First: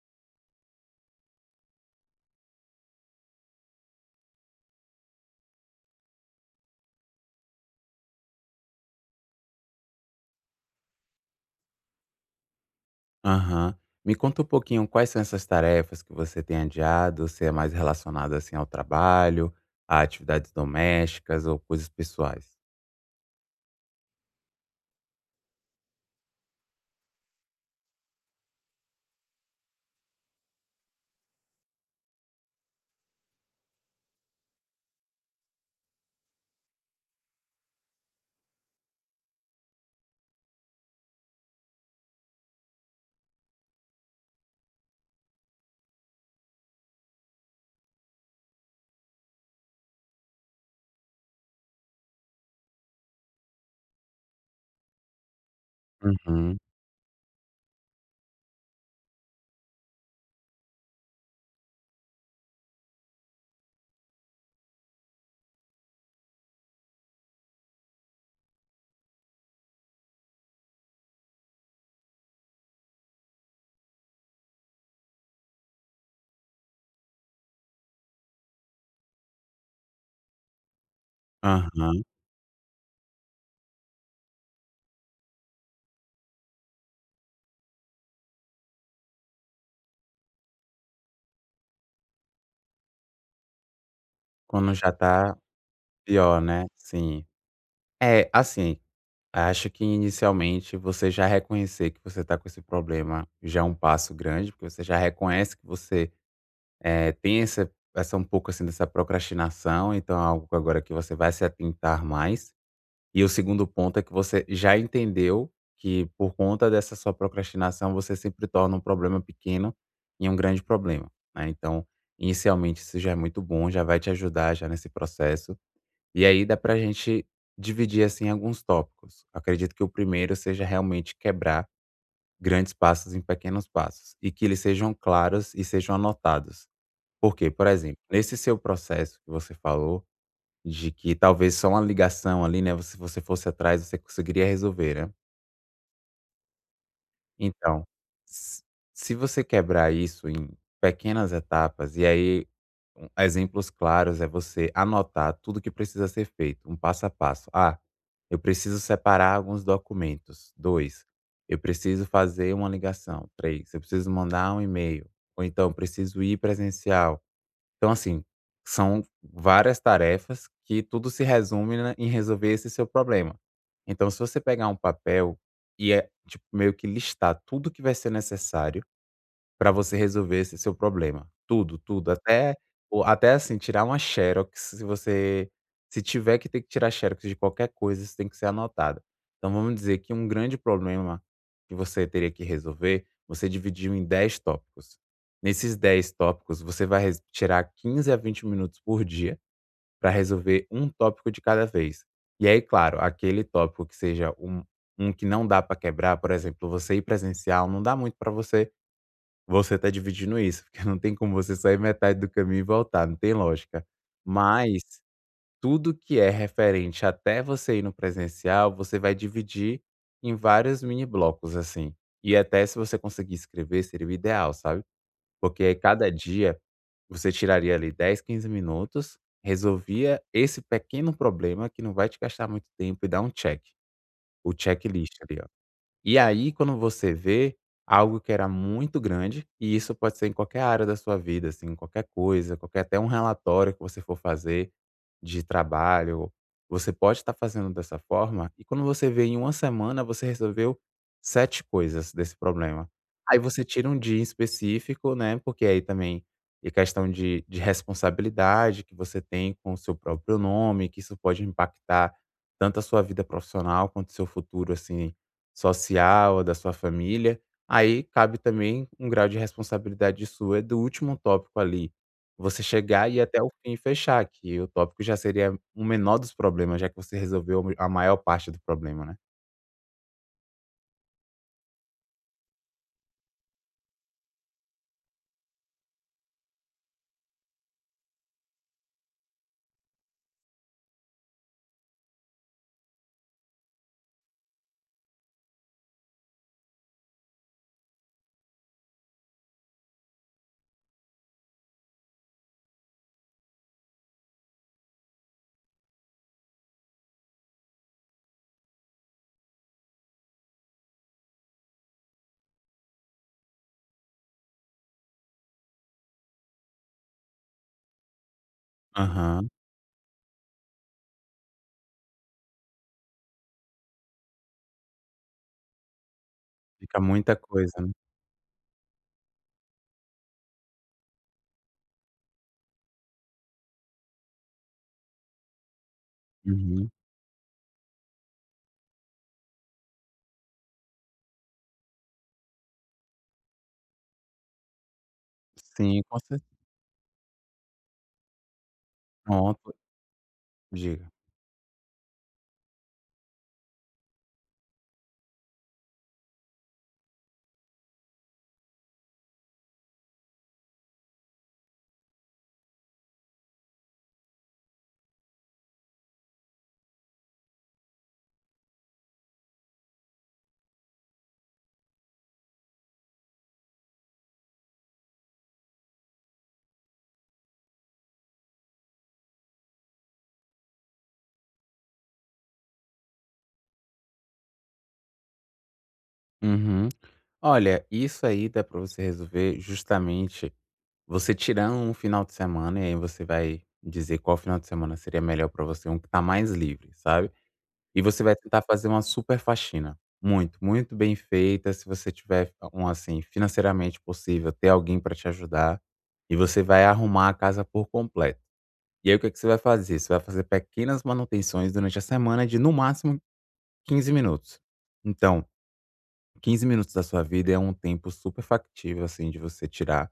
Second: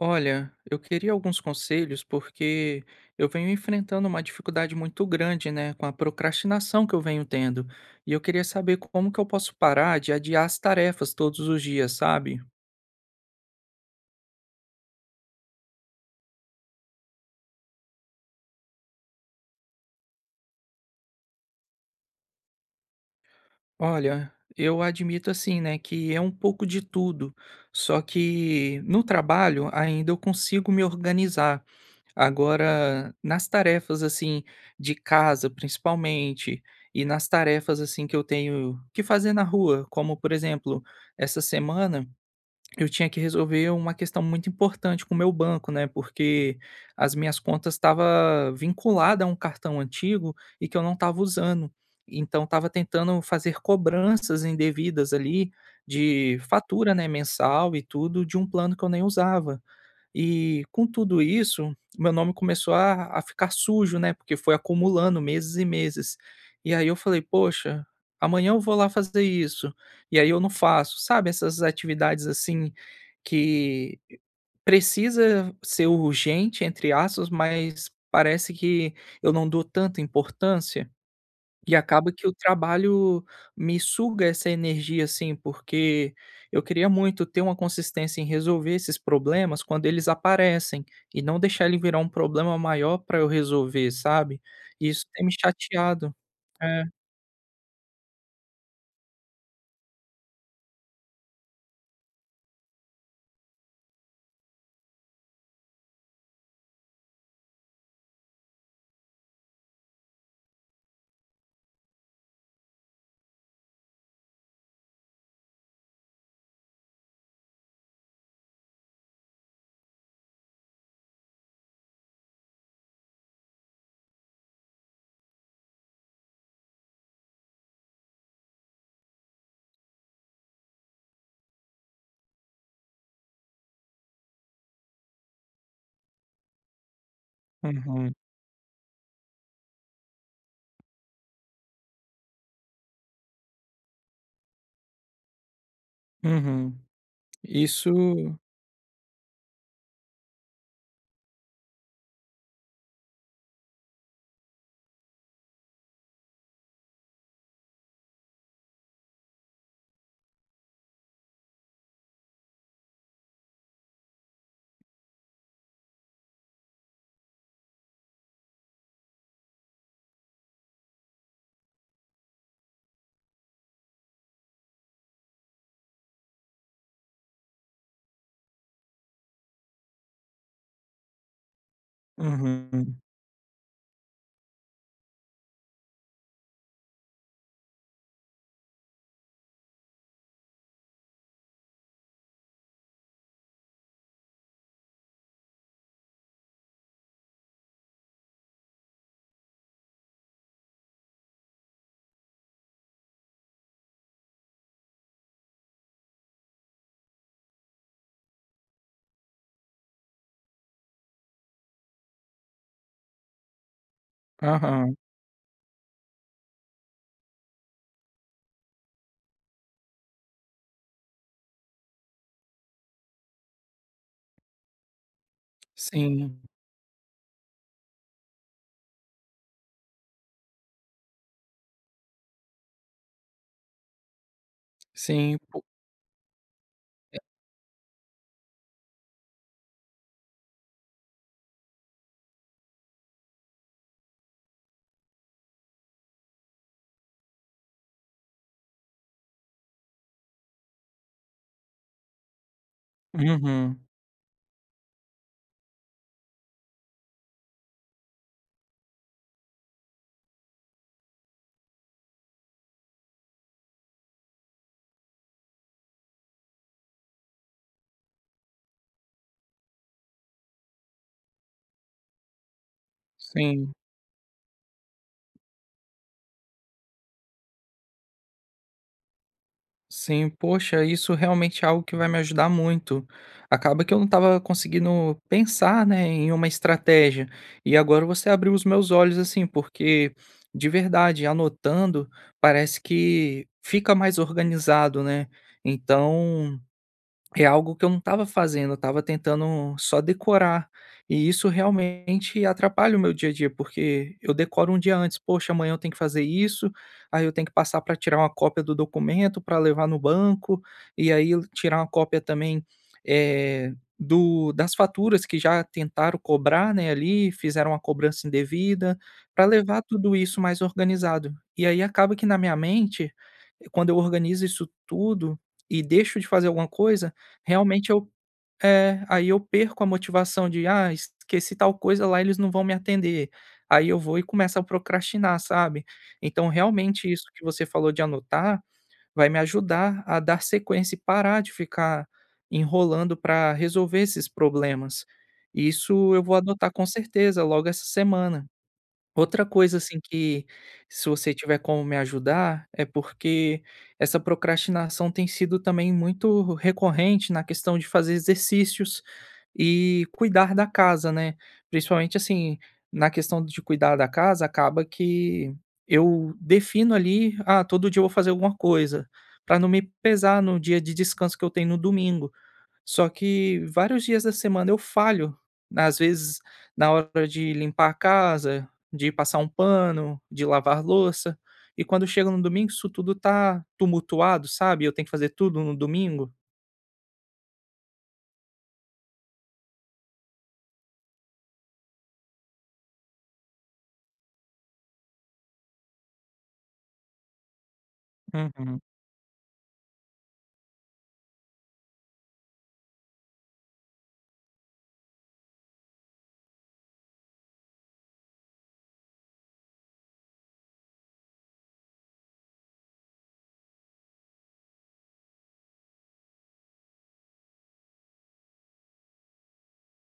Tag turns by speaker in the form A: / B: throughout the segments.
A: Olha, eu queria alguns conselhos porque eu venho enfrentando uma dificuldade muito grande, né, com a procrastinação que eu venho tendo. E eu queria saber como que eu posso parar de adiar as tarefas todos os dias, sabe?
B: Aham. Me conta um pouquinho quais são essas tarefas que você tem adiado, se é mais relacionado, assim, ao trabalho, a atividades domésticas ou coisas pessoais?
A: Olha, eu admito assim, né, que é um pouco de tudo, só que no trabalho ainda eu consigo me organizar. Agora, nas tarefas, assim, de casa principalmente, e nas tarefas, assim, que eu tenho que fazer na rua, como por exemplo, essa semana eu tinha que resolver uma questão muito importante com o meu banco, né, porque as minhas contas estava vinculada a um cartão antigo e que eu não estava usando. Então estava tentando fazer cobranças indevidas ali de
B: Uhum,
A: fatura, né, mensal e tudo de um plano que eu nem usava. E com tudo isso, meu nome começou a ficar sujo, né, porque foi acumulando meses e meses. E aí eu falei: "Poxa, amanhã eu vou lá fazer isso", e aí eu não faço. Sabe essas atividades, assim, que precisa ser urgente, entre aspas, mas parece que eu não dou tanta importância? E
B: aham.
A: acaba que o trabalho me suga essa energia, assim, porque eu queria muito ter uma consistência em resolver esses problemas quando eles aparecem e não deixar ele virar um problema maior para eu resolver, sabe?
B: Quando
A: E
B: já
A: isso tem me
B: tá
A: chateado.
B: pior, né?
A: É.
B: Sim. É, assim, acho que inicialmente você já reconhecer que você está com esse problema já é um passo grande, porque você já reconhece que você, tem essa um pouco, assim, dessa procrastinação, então é algo que agora que você vai se atentar mais. E o segundo ponto é que você já entendeu que, por conta dessa sua procrastinação, você sempre torna um problema pequeno em um grande problema, né. Então, inicialmente, isso já é muito bom, já vai te ajudar já nesse processo. E aí dá pra gente dividir, assim, alguns tópicos. Acredito que o primeiro seja realmente quebrar grandes passos em pequenos passos e que eles sejam claros e sejam anotados. Por quê? Por exemplo,
A: Uhum,
B: nesse seu processo que você falou, de que talvez só uma ligação ali, né, se você fosse atrás, você conseguiria resolver, né.
A: uhum.
B: Então,
A: Isso.
B: se se você quebrar isso em pequenas etapas, e aí um exemplos claros é você anotar tudo que precisa ser feito, um passo a passo. "Ah, eu preciso separar alguns documentos". 2, "eu preciso fazer uma ligação". 3, "eu preciso mandar um e-mail". Ou então "preciso ir presencial". Então, assim, são várias tarefas que tudo se resume na em resolver esse seu problema. Então, se você pegar um papel e é, tipo, meio que listar tudo que vai ser necessário para você resolver esse seu problema. Tudo, tudo, até
A: Uhum,
B: o até, assim, tirar uma xerox, se você se tiver que tirar xerox de qualquer coisa, isso tem que ser anotado. Então vamos dizer que um grande problema que você teria que resolver, você dividiu em 10 tópicos. Nesses 10 tópicos, você vai res tirar 15 a 20 minutos por dia para resolver um tópico de cada vez. E aí, claro, aquele tópico que seja um que não dá para quebrar, por exemplo, você ir presencial, não dá muito para você tá dividindo isso, porque não tem como você sair metade do caminho e voltar, não tem lógica. Mas
A: aham.
B: tudo que é referente até você ir no presencial, você vai dividir em vários mini blocos, assim. E até se você conseguir escrever, seria o ideal, sabe. Porque aí cada
A: Sim,
B: dia você tiraria ali 10, 15 minutos, resolvia esse pequeno problema que não vai te gastar muito tempo e dá um check, o checklist
A: sim,
B: ali.
A: po
B: E aí, quando você vê algo que era muito grande, e isso pode ser em qualquer área da sua vida, assim, qualquer coisa, qualquer até um relatório que você for fazer de trabalho, você pode estar fazendo dessa forma, e quando você vê em uma semana, você resolveu 7 coisas desse problema. Aí você
A: uhum,
B: tira um dia em específico, né, porque aí também é questão de responsabilidade que você tem com o seu próprio nome, que isso pode impactar tanto a sua vida profissional quanto o seu futuro, assim social, da sua família. Aí cabe também um grau de responsabilidade sua do último tópico ali. Você chegar e ir até o fim
A: sim.
B: e fechar, que o tópico já seria o menor dos problemas, já que você resolveu a maior parte do problema, né.
A: Sim, poxa, isso realmente é algo que vai me ajudar muito. Acaba que eu não estava conseguindo pensar, né, em uma estratégia. E agora você abriu os meus olhos, assim, porque de verdade, anotando, parece que fica mais organizado, né? Então, é algo que eu não estava fazendo, eu estava tentando só decorar, e isso realmente atrapalha o meu dia a dia, porque eu decoro um dia antes: "Poxa, amanhã eu tenho que fazer isso, aí eu tenho que passar para tirar uma cópia do documento para levar no banco, e aí eu tirar uma cópia também, eh, do das faturas que já tentaram cobrar, né, ali, fizeram uma cobrança indevida", para
B: Aham.
A: levar tudo isso mais organizado. E aí acaba que na minha mente, quando eu organizo isso tudo e deixo de fazer alguma
B: Fica
A: coisa,
B: muita coisa, né.
A: realmente eu é, aí eu perco a motivação de: "Ah, esqueci tal coisa lá, eles não vão me atender". Aí eu vou e começo a procrastinar, sabe. Então
B: Uhum.
A: realmente isso que você falou de anotar, vai me ajudar a dar sequência e parar de ficar enrolando para resolver esses problemas.
B: Sim,
A: Isso
B: com
A: eu vou
B: cer
A: adotar com certeza logo essa semana. Outra
B: pronto.
A: coisa, assim, que se
B: Diga.
A: você tiver como me ajudar, é porque essa procrastinação tem sido também muito recorrente na questão de fazer exercícios e cuidar da casa, né. Principalmente, assim, na questão de cuidar da casa, acaba que eu defino ali: "Ah, todo dia eu vou fazer alguma coisa", para não me pesar no dia de descanso que eu tenho no domingo. Só que vários dias da semana eu falho. Às vezes, na hora de limpar a casa, de passar um pano, de lavar louça. E quando chega no domingo, isso tudo tá tumultuado, sabe? Eu tenho que fazer tudo no domingo.
B: Uhum. Olha, isso aí dá para você resolver justamente você tirando um final de semana, e aí você vai dizer qual final de semana seria melhor para você, um que tá mais livre, sabe. E você vai tentar
A: Uhum,
B: fazer uma super faxina. Muito, muito bem feita, se você tiver um, assim, financeiramente possível, ter alguém para te ajudar, e você vai arrumar a casa por completo. E aí, o que que você vai fazer? Você vai fazer pequenas manutenções durante a semana de, no máximo, 15 minutos. Então, 15 minutos da sua vida é um tempo super factível, assim, de você tirar,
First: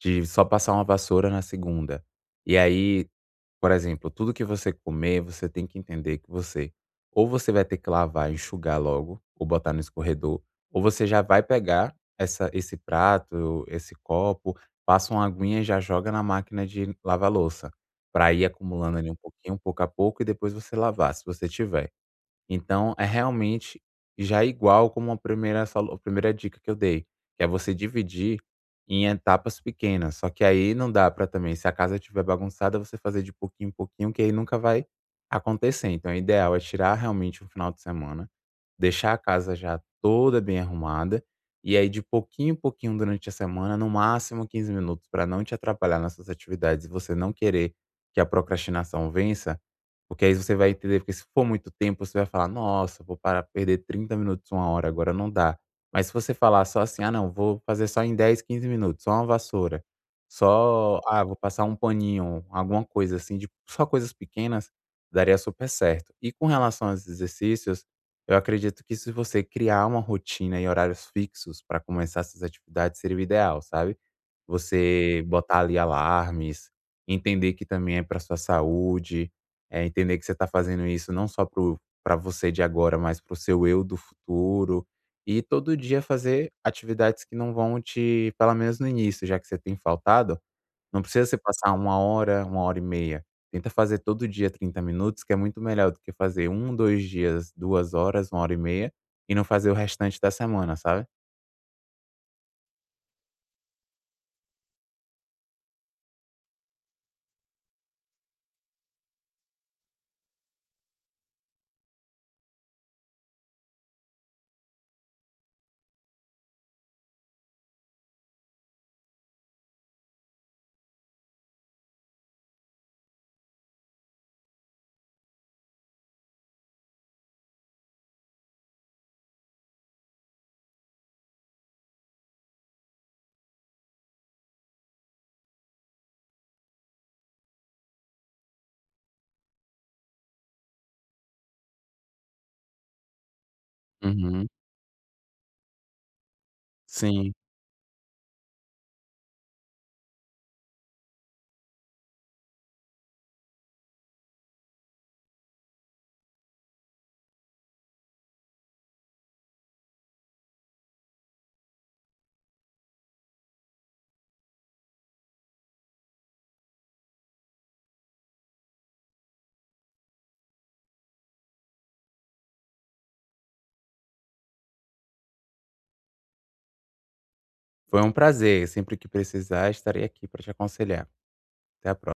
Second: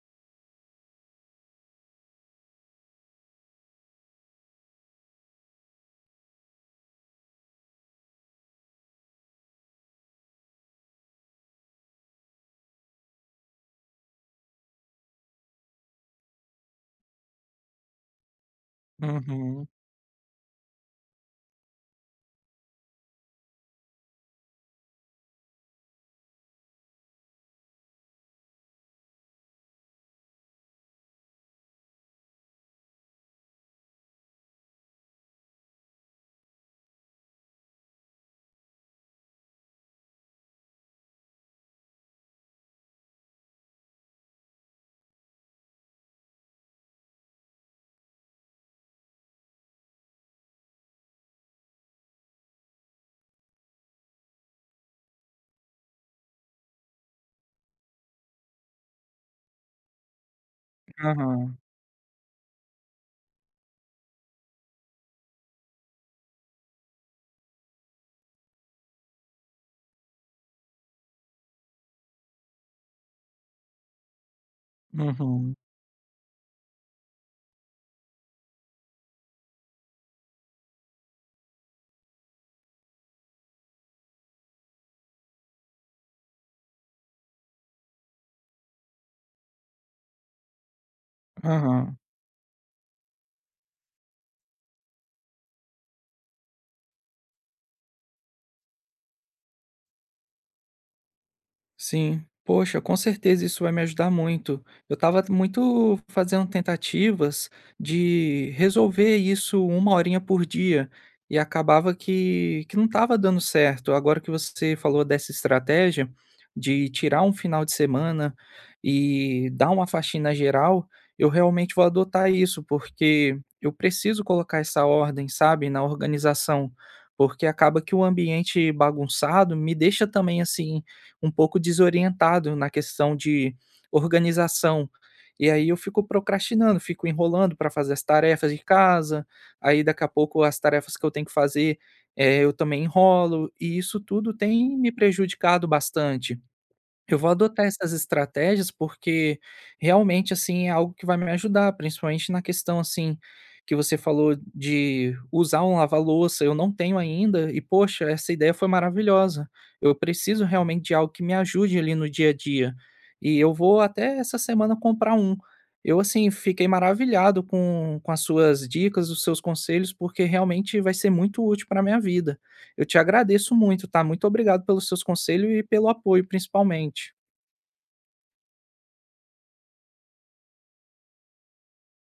B: de só passar uma vassoura na segunda. E aí por exemplo, tudo que você comer, você tem que entender que você ou você vai ter que lavar, enxugar logo, ou botar no escorredor, ou você já vai pegar essa, esse prato, esse copo, passa uma aguinha e já joga na máquina de lavar louça, para ir acumulando ali um pouquinho,
A: uhum,
B: pouco a pouco, e depois você lavar, se você tiver. Então, é realmente já igual como a primeira solu a primeira dica que eu dei, que é você dividir em etapas pequenas, só que aí não dá para também se a casa estiver bagunçada, você fazer de pouquinho em pouquinho, que aí nunca vai acontecer. Então, o ideal é tirar realmente um final de semana, deixar a casa já toda bem arrumada, e aí de pouquinho em pouquinho durante a semana, no máximo 15 minutos, para não te atrapalhar nas suas atividades e você não querer que a procrastinação vença porque aí você vai entender, porque se for muito tempo, você vai falar: "Nossa, vou parar perder 30 minutos, uma hora, agora não dá". Mas se você falar só assim: "Ah, não, vou fazer só em 10, 15 minutos, só uma vassoura, só ah, vou
A: aham,
B: passar um paninho", alguma coisa assim de só coisas pequenas, daria super certo. E com relação aos exercícios, eu acredito que se você criar uma rotina e horários fixos para começar essas atividades, seria o ideal, sabe? Você
A: uhum,
B: botar ali alarmes, entender que também é para sua saúde, entender que você está fazendo isso não só para você de agora, mas para o seu eu do futuro. E todo dia fazer atividades que não vão te pelo menos no início, já que você tem faltado, não precisa você passar
A: aham.
B: uma hora e meia. Tenta fazer todo dia 30 minutos, que é muito melhor do que fazer um 2 dias, 2 horas, uma hora e meia, e não fazer o restante da semana, sabe?
A: Sim. Poxa, com certeza isso vai me ajudar muito. Eu estava muito fazendo tentativas de resolver isso uma horinha por dia e acabava que não estava dando certo. Agora que você falou dessa estratégia de tirar um final de semana e dar uma faxina geral, eu realmente vou adotar isso, porque eu preciso colocar essa ordem, sabe, na organização, porque acaba que o ambiente bagunçado me deixa também, assim, um pouco desorientado na questão de organização. E aí eu fico procrastinando, fico enrolando para fazer as tarefas de casa, aí daqui a pouco as tarefas que eu tenho que fazer, eu também enrolo, e isso tudo
B: Uhum.
A: tem me prejudicado bastante. Eu vou
B: Sim.
A: adotar essas estratégias, porque realmente, assim, é algo que vai me ajudar, principalmente na questão, assim, que você falou de usar um lava-louça, eu não tenho ainda e, poxa, essa ideia foi maravilhosa. Eu preciso realmente de algo que me ajude ali no dia a dia. E eu vou até essa semana comprar um. Eu, assim, fiquei maravilhado com as suas dicas, os seus conselhos, porque realmente vai ser muito útil para minha vida. Eu te agradeço muito, tá? Muito obrigado pelos seus conselhos e pelo apoio, principalmente.
B: Foi um prazer, sempre que precisar estarei aqui para te aconselhar. Até a próxima.